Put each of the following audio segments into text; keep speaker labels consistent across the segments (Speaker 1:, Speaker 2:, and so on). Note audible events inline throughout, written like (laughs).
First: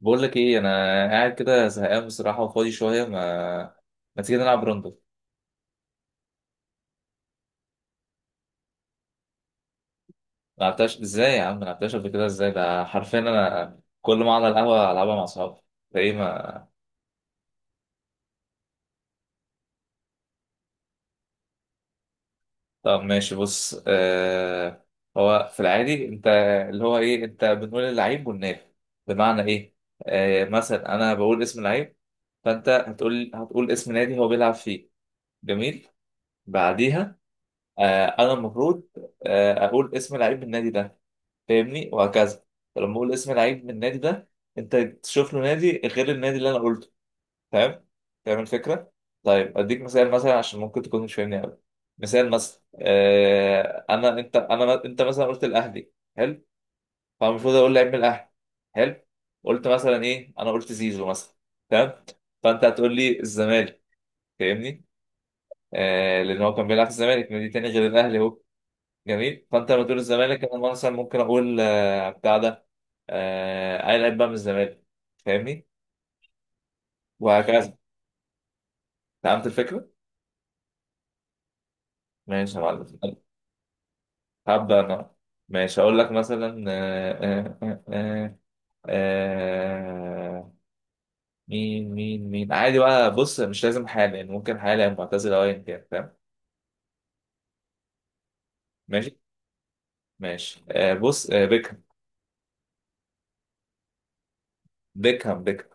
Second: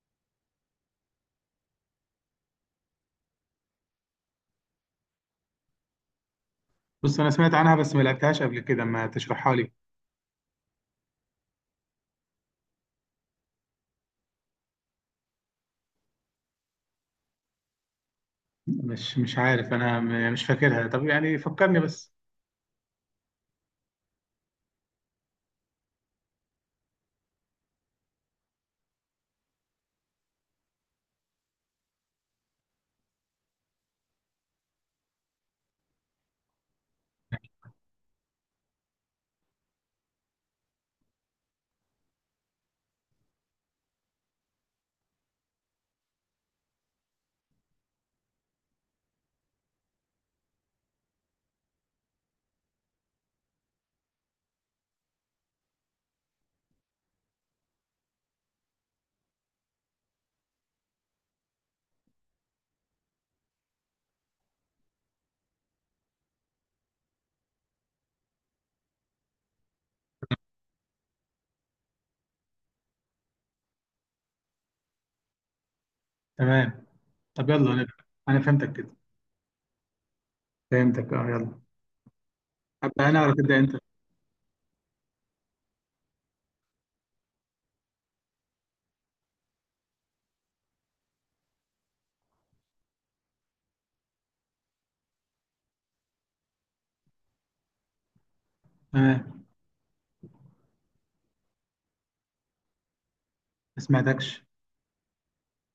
Speaker 1: بقول لك ايه؟ انا قاعد كده زهقان بصراحه، وفاضي شويه. ما تيجي نلعب روندو؟
Speaker 2: بص انا سمعت عنها بس ما لعبتهاش قبل كده، ما تشرحها لي.
Speaker 1: ما لعبتهاش ازاي يا عم؟ ما لعبتهاش قبل كده ازاي؟ ده حرفيا انا كل ما اقعد على القهوه العبها مع اصحابي. ده ايه ما؟
Speaker 2: مش عارف انا مش فاكرها. طب يعني فكرني بس.
Speaker 1: طب ماشي، بص. هو في العادي انت اللي هو ايه؟ انت بنقول اللعيب والنادي، بمعنى ايه؟ مثلا انا بقول اسم لعيب، فانت هتقول اسم نادي هو بيلعب فيه. جميل، بعديها انا المفروض اقول اسم لعيب النادي ده، فاهمني؟ وهكذا. فلما بقول اسم لعيب من النادي ده، انت تشوف له نادي غير النادي اللي انا قلته. تمام، فاهم الفكره؟ طيب اديك مثال، مثلا عشان ممكن تكون مش فاهمني قوي. مثال مثلا، آه انا انت انا انت مثلا قلت الاهلي. حلو، فالمفروض اقول لعيب من الاهلي. حلو، قلت مثلا ايه؟ انا قلت زيزو مثلا. تمام، فانت هتقول لي الزمالك، فاهمني؟ آه، لان هو كان بيلعب في الزمالك، نادي تاني غير الاهلي هو. جميل، فانت لو تقول الزمالك انا مثلا ممكن اقول بتاع ده، اي لعيب بقى من الزمالك، فاهمني؟
Speaker 2: تمام. طب يلا
Speaker 1: وهكذا.
Speaker 2: انا فهمتك كده.
Speaker 1: فهمت الفكره؟
Speaker 2: فهمتك، اه يلا.
Speaker 1: ماشي يا معلم،
Speaker 2: ابدا انا ولا تبدا انت؟
Speaker 1: هبدا انا. ماشي هقول لك مثلا آه، مين عادي بقى، بص مش لازم حالا يعني، ممكن حالا أو معتزل او ايا كان، فاهم؟ ماشي
Speaker 2: تمام.
Speaker 1: ماشي. بص، بيكهام.
Speaker 2: ما سمعتكش.
Speaker 1: بيكهام، بيكهام.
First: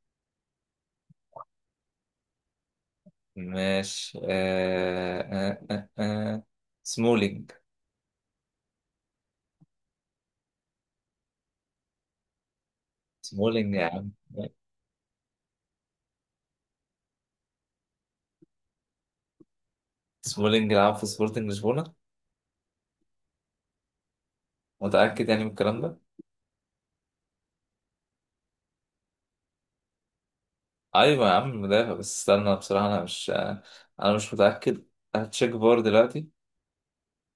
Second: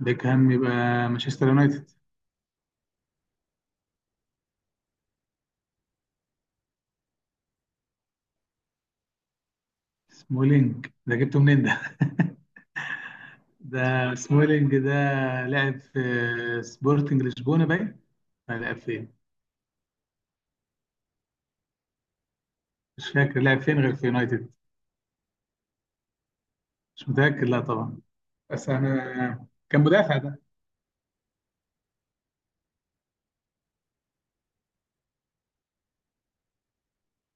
Speaker 2: بيكهام يبقى مانشستر يونايتد.
Speaker 1: ماشي سمولينج.
Speaker 2: سمولينج، ده جبته منين ده؟ (laughs)
Speaker 1: سمولينج يا عم.
Speaker 2: ده سمولينج ده لعب في سبورتنج لشبونه باين. لا، لعب فين؟
Speaker 1: سمولينج لعب في سبورتنج لشبونة.
Speaker 2: مش فاكر لعب فين غير في يونايتد.
Speaker 1: متأكد يعني من الكلام ده؟
Speaker 2: مش متاكد، لا طبعا. بس انا كان مدافع ده.
Speaker 1: أيوة يا عم، المدافع. بس استنى بصراحة، أنا مش متأكد. هتشيك فار دلوقتي،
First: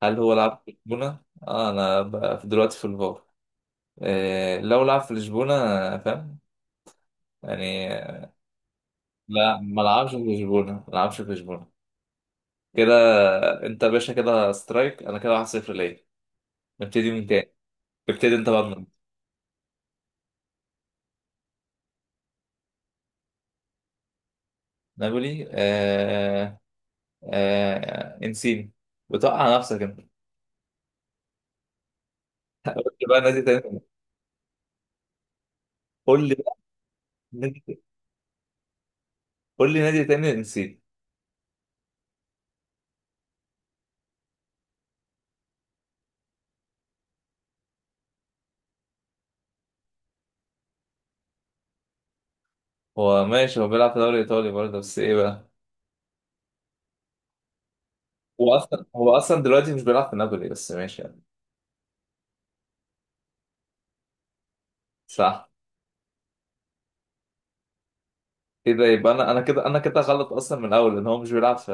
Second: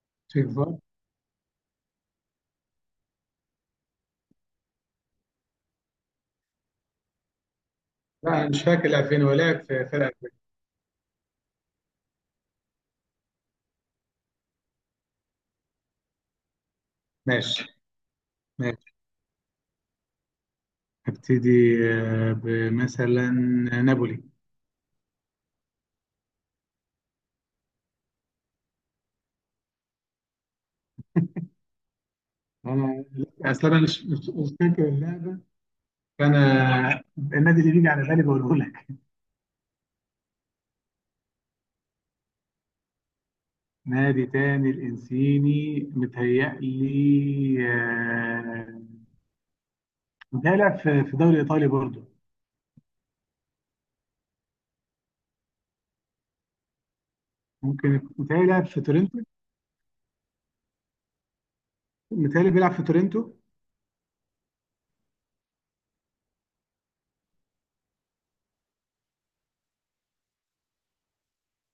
Speaker 1: هل هو
Speaker 2: شيك.
Speaker 1: لعب في لشبونة؟ أنا بقى دلوقتي في الفار، إيه لو لعب في لشبونة؟ فاهم يعني.
Speaker 2: لا أنا مش فاكر الألفين، ولكن
Speaker 1: لا، ما
Speaker 2: في فرقة
Speaker 1: لعبش في
Speaker 2: ألفين.
Speaker 1: لشبونة، ما لعبش في لشبونة كده. أنت يا باشا كده سترايك، أنا كده 1-0 ليا. نبتدي من تاني،
Speaker 2: ماشي.
Speaker 1: ابتدي أنت بقى من.
Speaker 2: ماشي هبتدي. بمثلا نابولي.
Speaker 1: نابولي، إنسيني. بتوقع نفسك أنت. قول
Speaker 2: أنا
Speaker 1: لي بقى نادي
Speaker 2: أصل
Speaker 1: تاني،
Speaker 2: أنا مش فاكر اللعبة،
Speaker 1: قول لي بقى
Speaker 2: فأنا النادي
Speaker 1: نادي،
Speaker 2: اللي بيجي على بالي بقوله لك.
Speaker 1: قول لي نادي تاني، نسيت.
Speaker 2: نادي تاني، الإنسيني متهيألي متهيألي لعب في في الدوري الإيطالي برضه.
Speaker 1: هو ماشي، هو بيلعب في الدوري الايطالي برضه، بس ايه بقى؟
Speaker 2: ممكن متهيألي
Speaker 1: هو
Speaker 2: لعب في
Speaker 1: اصلا هو
Speaker 2: تورنتو.
Speaker 1: اصلا دلوقتي مش بيلعب في نابولي، بس ماشي يعني.
Speaker 2: متهيألي بيلعب في تورنتو.
Speaker 1: صح. ايه ده؟ يبقى انا، انا كده غلط اصلا من الاول، ان هو مش بيلعب في،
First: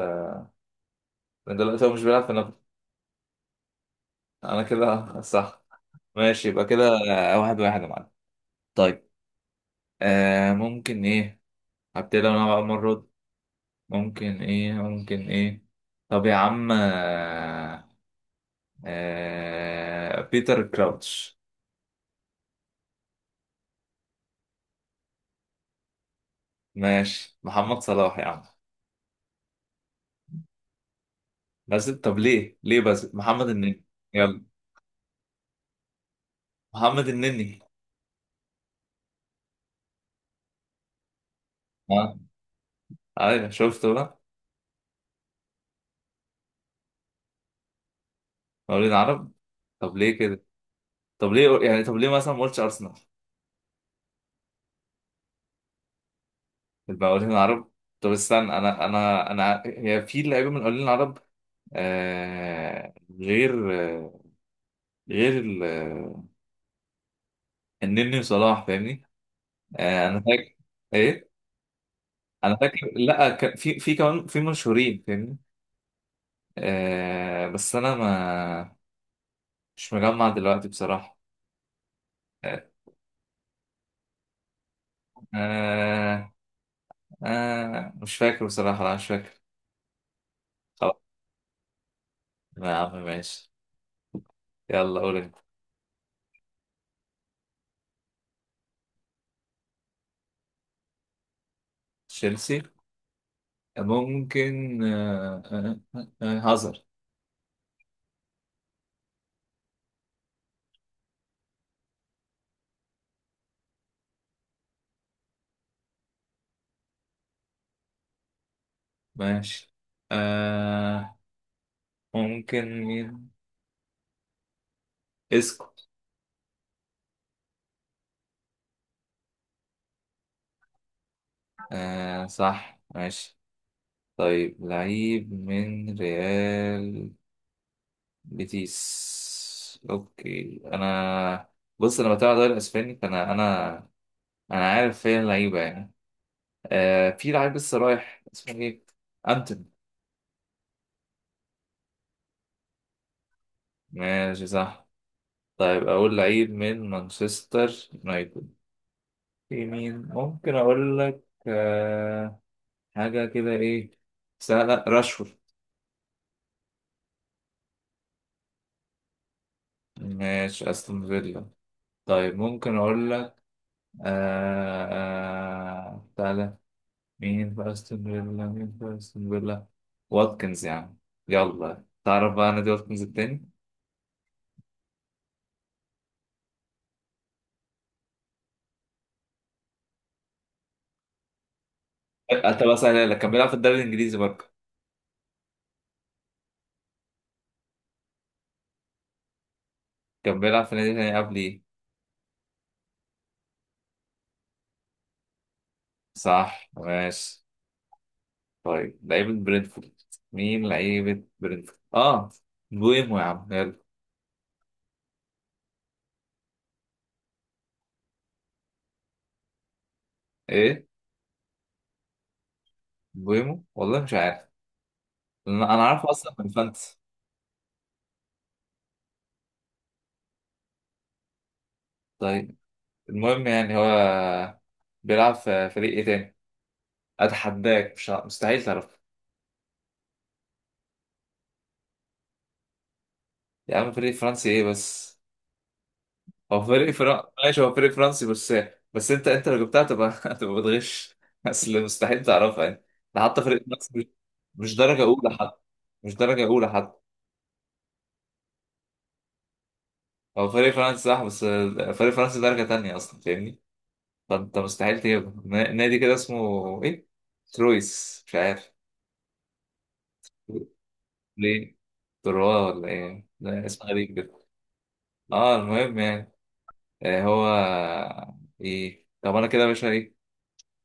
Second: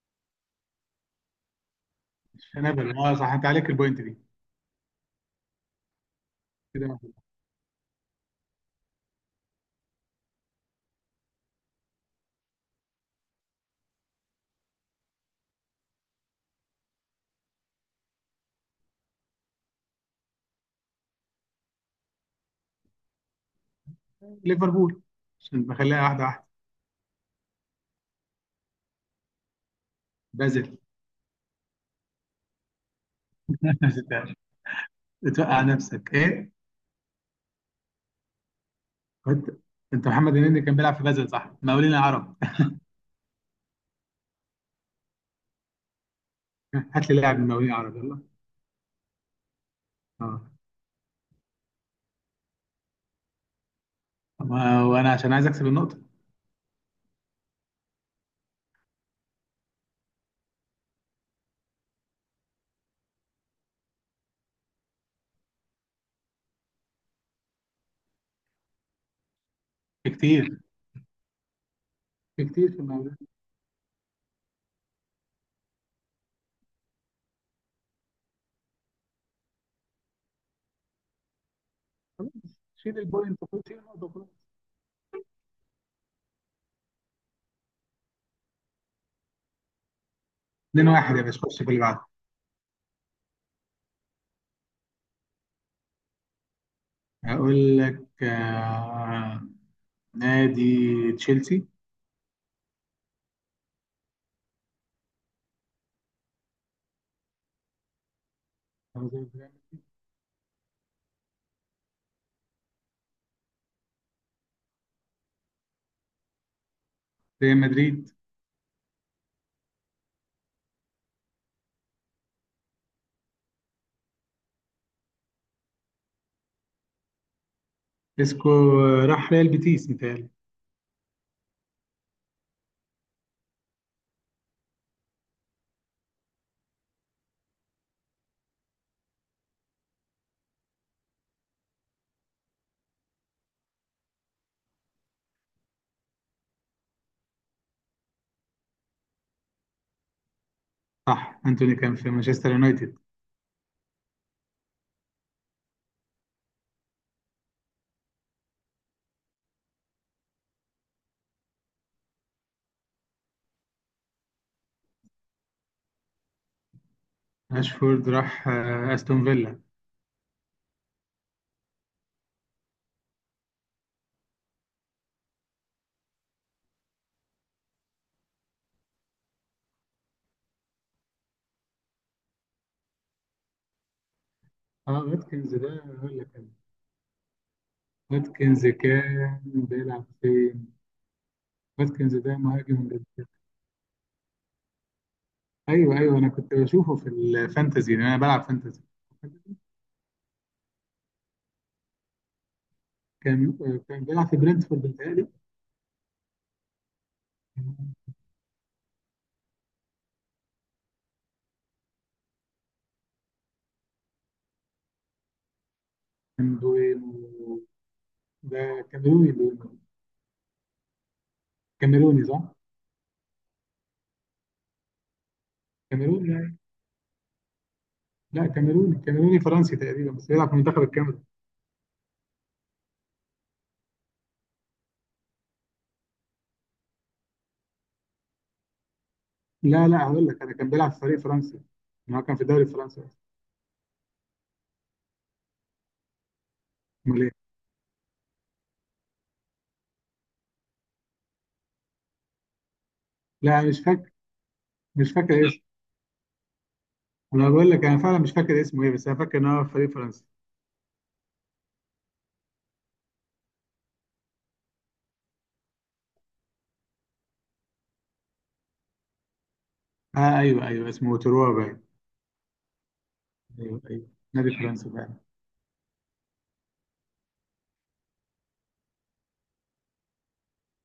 Speaker 1: من دلوقتي هو مش بيلعب في
Speaker 2: مش
Speaker 1: نابولي.
Speaker 2: في نابولي، أه صح، أنت عليك البوينت دي.
Speaker 1: انا كده (laughs) صح. ماشي يبقى كده.
Speaker 2: كده
Speaker 1: 1-1 يا معلم. طيب ممكن ايه؟ هبتدي انا بقى المره دي. ممكن ايه. طب يا عم بيتر كراوتش.
Speaker 2: ليفربول، عشان بخليها واحدة واحدة.
Speaker 1: ماشي، محمد صلاح يا عم.
Speaker 2: بازل.
Speaker 1: بس طب ليه بس؟ محمد النني.
Speaker 2: (laughs)
Speaker 1: يلا.
Speaker 2: بتوقع نفسك ايه؟
Speaker 1: محمد النني.
Speaker 2: كنت انت. محمد النني كان بيلعب في بازل، صح؟ مقاولين
Speaker 1: ها،
Speaker 2: العرب.
Speaker 1: ايوه، شفته بقى.
Speaker 2: (laughs) هات لي لاعب من مقاولين العرب يلا.
Speaker 1: مقاولين عرب. طب ليه
Speaker 2: اه،
Speaker 1: كده؟ طب ليه يعني؟ طب ليه مثلا ما قلتش ارسنال
Speaker 2: وانا عشان عايز اكسب النقطه.
Speaker 1: في المقاولين العرب؟ طب استنى، انا هي في لعيبه من المقاولين العرب آه غير، آه غير ال- آه، النني وصلاح، فاهمني؟
Speaker 2: في
Speaker 1: انا فاكر.
Speaker 2: كتير،
Speaker 1: ايه؟
Speaker 2: في
Speaker 1: انا
Speaker 2: كتير في
Speaker 1: فاكر،
Speaker 2: المقاولين.
Speaker 1: لا، في كمان في مشهورين، فاهمني؟ بس انا ما مش مجمع دلوقتي بصراحة.
Speaker 2: خلاص،
Speaker 1: آه
Speaker 2: شيل البوينت، خد شيل النقطه وخلاص.
Speaker 1: آه مش فاكر بصراحة، لا مش فاكر. خلاص
Speaker 2: 2-1 يا باشا، خش في اللي بعده.
Speaker 1: يا عم، ماشي. يلا قول انت.
Speaker 2: هقول لك نادي تشيلسي.
Speaker 1: تشيلسي، ممكن هازارد.
Speaker 2: ريال مدريد.
Speaker 1: ماشي. آه ممكن مين؟ اسكو.
Speaker 2: اسكو راح ريال بيتيس متهيألي.
Speaker 1: صح، ماشي. طيب لعيب من ريال بيتيس، اوكي انا. بص انا بتابع الدوري الاسباني، فانا انا انا عارف فين اللعيبه يعني. في لعيب لسه رايح اسمه ايه؟ انتوني.
Speaker 2: صح، انتوني كان في مانشستر يونايتد.
Speaker 1: ماشي صح. طيب اقول لعيب من مانشستر يونايتد. في مين ممكن اقول لك؟ حاجة كده ايه؟ سهلة، راشفورد.
Speaker 2: اشفورد راح استون فيلا.
Speaker 1: ماشي، استون فيلا. طيب ممكن اقول لك، تعالى. مين في استون فيلا؟ مين في استون فيلا؟ واتكنز يعني. يلا تعرف بقى نادي واتكنز التاني؟
Speaker 2: اه واتكنز ده هقول لك. واتكنز كان بيلعب فين؟ واتكنز ده
Speaker 1: طب
Speaker 2: مهاجم
Speaker 1: اسهلها لك،
Speaker 2: انجلترا.
Speaker 1: كان بيلعب في الدوري الانجليزي برضه.
Speaker 2: ايوه ايوه، انا كنت بشوفه في الفانتزي لان انا بلعب فانتزي.
Speaker 1: كان بيلعب في نادي تاني قبل ايه؟
Speaker 2: كان كان بيلعب في برنتفورد بيتهيألي.
Speaker 1: صح ماشي. طيب لعيبة برينفورد، مين لعيبة برينفورد؟ اه، بويمو يا عم، يلا.
Speaker 2: كان بوينو، ده كاميروني بوينو.
Speaker 1: ايه؟
Speaker 2: كاميروني صح؟
Speaker 1: بويمو، والله مش عارف. أنا عارفه
Speaker 2: كاميروني
Speaker 1: اصلا من
Speaker 2: يعني.
Speaker 1: فانتسي.
Speaker 2: لا كاميروني، فرنسي تقريبا بس بيلعب في منتخب الكاميرون.
Speaker 1: طيب المهم يعني، هو بيلعب في فريق ايه تاني؟ اتحداك، مش مستحيل تعرف.
Speaker 2: لا هقول لك، انا كان بيلعب في فريق فرنسي، ما هو كان في الدوري الفرنسي أصلاً.
Speaker 1: يا عم فريق فرنسي ايه بس؟ هو فريق
Speaker 2: امال
Speaker 1: فرنسي
Speaker 2: ايه؟
Speaker 1: ماشي، هو فريق فرنسي بس. بس انت لو جبتها تبقى (laughs) تبقى بتغش. اصل مستحيل تعرفها يعني، ده حتى
Speaker 2: لا
Speaker 1: فريق
Speaker 2: أنا مش
Speaker 1: فرنسي مش
Speaker 2: فاكر،
Speaker 1: مش درجة
Speaker 2: مش
Speaker 1: أولى
Speaker 2: فاكر
Speaker 1: حتى،
Speaker 2: اسمه.
Speaker 1: مش درجة أولى حتى.
Speaker 2: انا بقول لك انا فعلا مش فاكر اسمه ايه، بس انا فاكر ان هو في فريق فرنسي.
Speaker 1: هو فريق فرنسي صح، بس فريق فرنسي درجة تانية أصلا، فاهمني؟ فأنت مستحيل تجيبه، نادي كده اسمه إيه؟ ترويس، مش عارف
Speaker 2: آه ايوه ايوه اسمه تروا
Speaker 1: ليه؟
Speaker 2: باين.
Speaker 1: تروا ولا إيه؟ ده
Speaker 2: ايوه
Speaker 1: اسم
Speaker 2: ايوه
Speaker 1: غريب كده.
Speaker 2: نادي فرنسي باين.
Speaker 1: أه، المهم يعني هو إيه؟ طب أنا كده يا باشا إيه؟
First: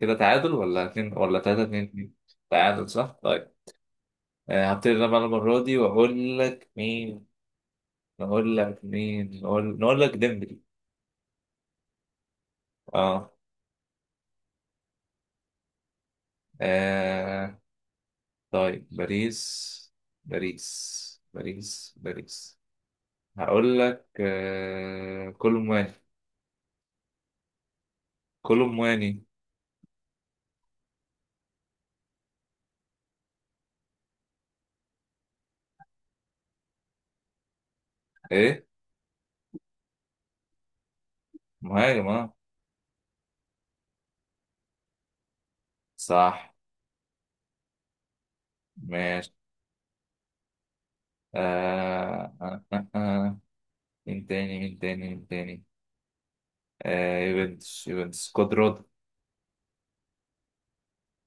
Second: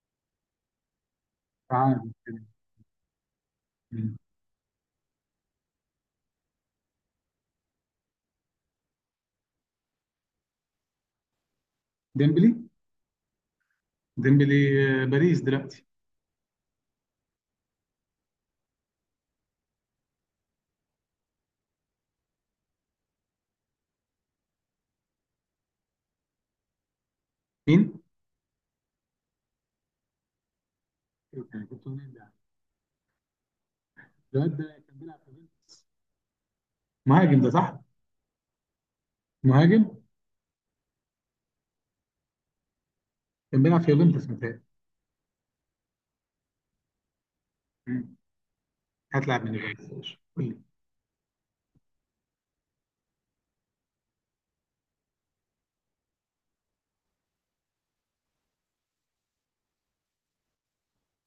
Speaker 1: كده تعادل ولا اتنين ولا تلاتة؟ اتنين
Speaker 2: تعال
Speaker 1: اتنين؟
Speaker 2: كده.
Speaker 1: تعادل صح؟ طيب
Speaker 2: مم.
Speaker 1: هبتدي أنا بقى المرة دي وأقول لك مين؟ نقول لك مين؟ نقول لك ديمبلي.
Speaker 2: ديمبلي.
Speaker 1: أه،
Speaker 2: ديمبلي باريس دلوقتي.
Speaker 1: آه، طيب باريس. باريس، باريس، باريس. هقول لك كولومواني.
Speaker 2: مين؟
Speaker 1: كولومواني؟
Speaker 2: إيه كان جبته منين ده؟ الواد ده كان بيلعب في يوفنتوس. مهاجم ده صح؟
Speaker 1: ايه،
Speaker 2: مهاجم
Speaker 1: مهاجم اه.
Speaker 2: كان بيلعب في يوفنتوس متهيألي.
Speaker 1: صح
Speaker 2: مم.
Speaker 1: ماشي.
Speaker 2: هتلعب من يوفنتوس قول لي.
Speaker 1: آه... آه... آه... آه. مين تاني؟ مين تاني؟ مين تاني؟ يوفنتوس. يوفنتوس، كودرود.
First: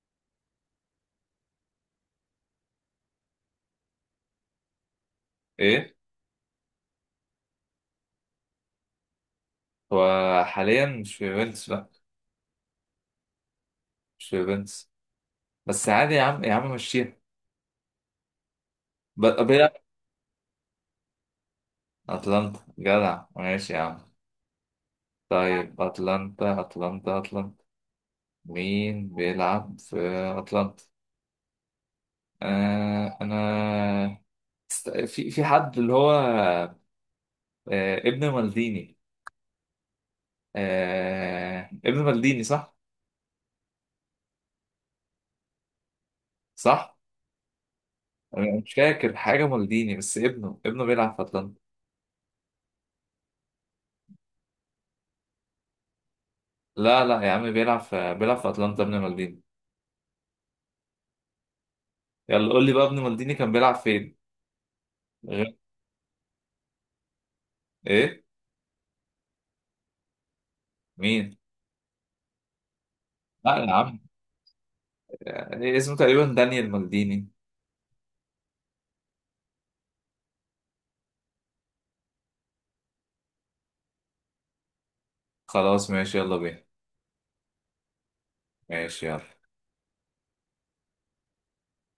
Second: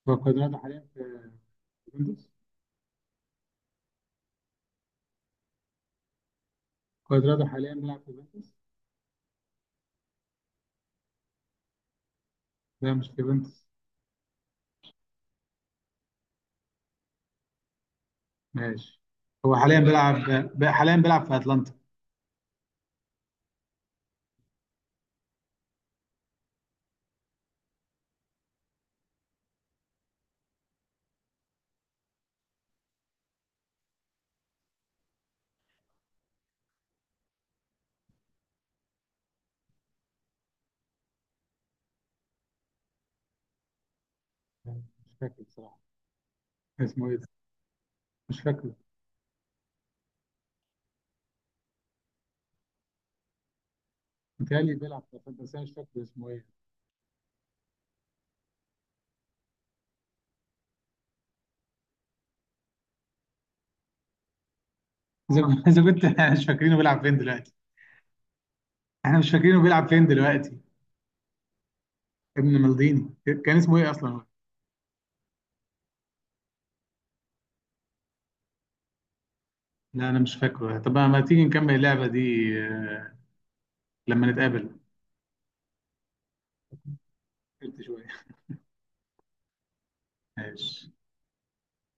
Speaker 2: هو كوادرادو حاليا في يوفنتوس.
Speaker 1: ايه؟
Speaker 2: كوادرادو حاليا بيلعب في يوفنتوس.
Speaker 1: هو حاليا مش في يوفنتوس، لا،
Speaker 2: لا مش في يوفنتوس.
Speaker 1: مش في يوفنتوس. بس عادي يا عم، يا عم مشيها.
Speaker 2: ماشي. هو
Speaker 1: بيلعب.
Speaker 2: حاليا بيلعب، حاليا بيلعب في اتلانتا.
Speaker 1: اتلانتا جدع، ماشي يا عم. طيب اتلانتا اتلانتا اتلانتا، مين بيلعب في أتلانتا؟ أنا في حد اللي هو، ابن مالديني. ابن مالديني صح؟
Speaker 2: مش فاكر بصراحة،
Speaker 1: صح؟
Speaker 2: اسمه ايه ده؟ مش
Speaker 1: أنا مش
Speaker 2: فاكره.
Speaker 1: فاكر حاجة مالديني، بس ابنه بيلعب في أتلانتا.
Speaker 2: متهيألي بيلعب في اتلانتا بس انا مش فاكر اسمه ايه.
Speaker 1: لا لا يا عم، بيلعب في أتلانتا ابن مالديني. يلا قول لي بقى ابن مالديني كان بيلعب فين؟
Speaker 2: زي
Speaker 1: غير.
Speaker 2: ما زي ما كنت (laughs) مش فاكرينه بيلعب فين دلوقتي.
Speaker 1: إيه؟
Speaker 2: احنا مش فاكرينه بيلعب فين دلوقتي.
Speaker 1: مين؟
Speaker 2: ابن مالديني
Speaker 1: لا
Speaker 2: كان
Speaker 1: يا
Speaker 2: اسمه ايه
Speaker 1: عم،
Speaker 2: اصلا.
Speaker 1: اسمه تقريبا دانيال مالديني.
Speaker 2: لا انا مش فاكره. طب ما تيجي نكمل اللعبه دي آه، لما نتقابل؟
Speaker 1: خلاص ماشي، يلا بينا.
Speaker 2: قلت شويه.
Speaker 1: ماشي يلا.
Speaker 2: (laughs) ماشي.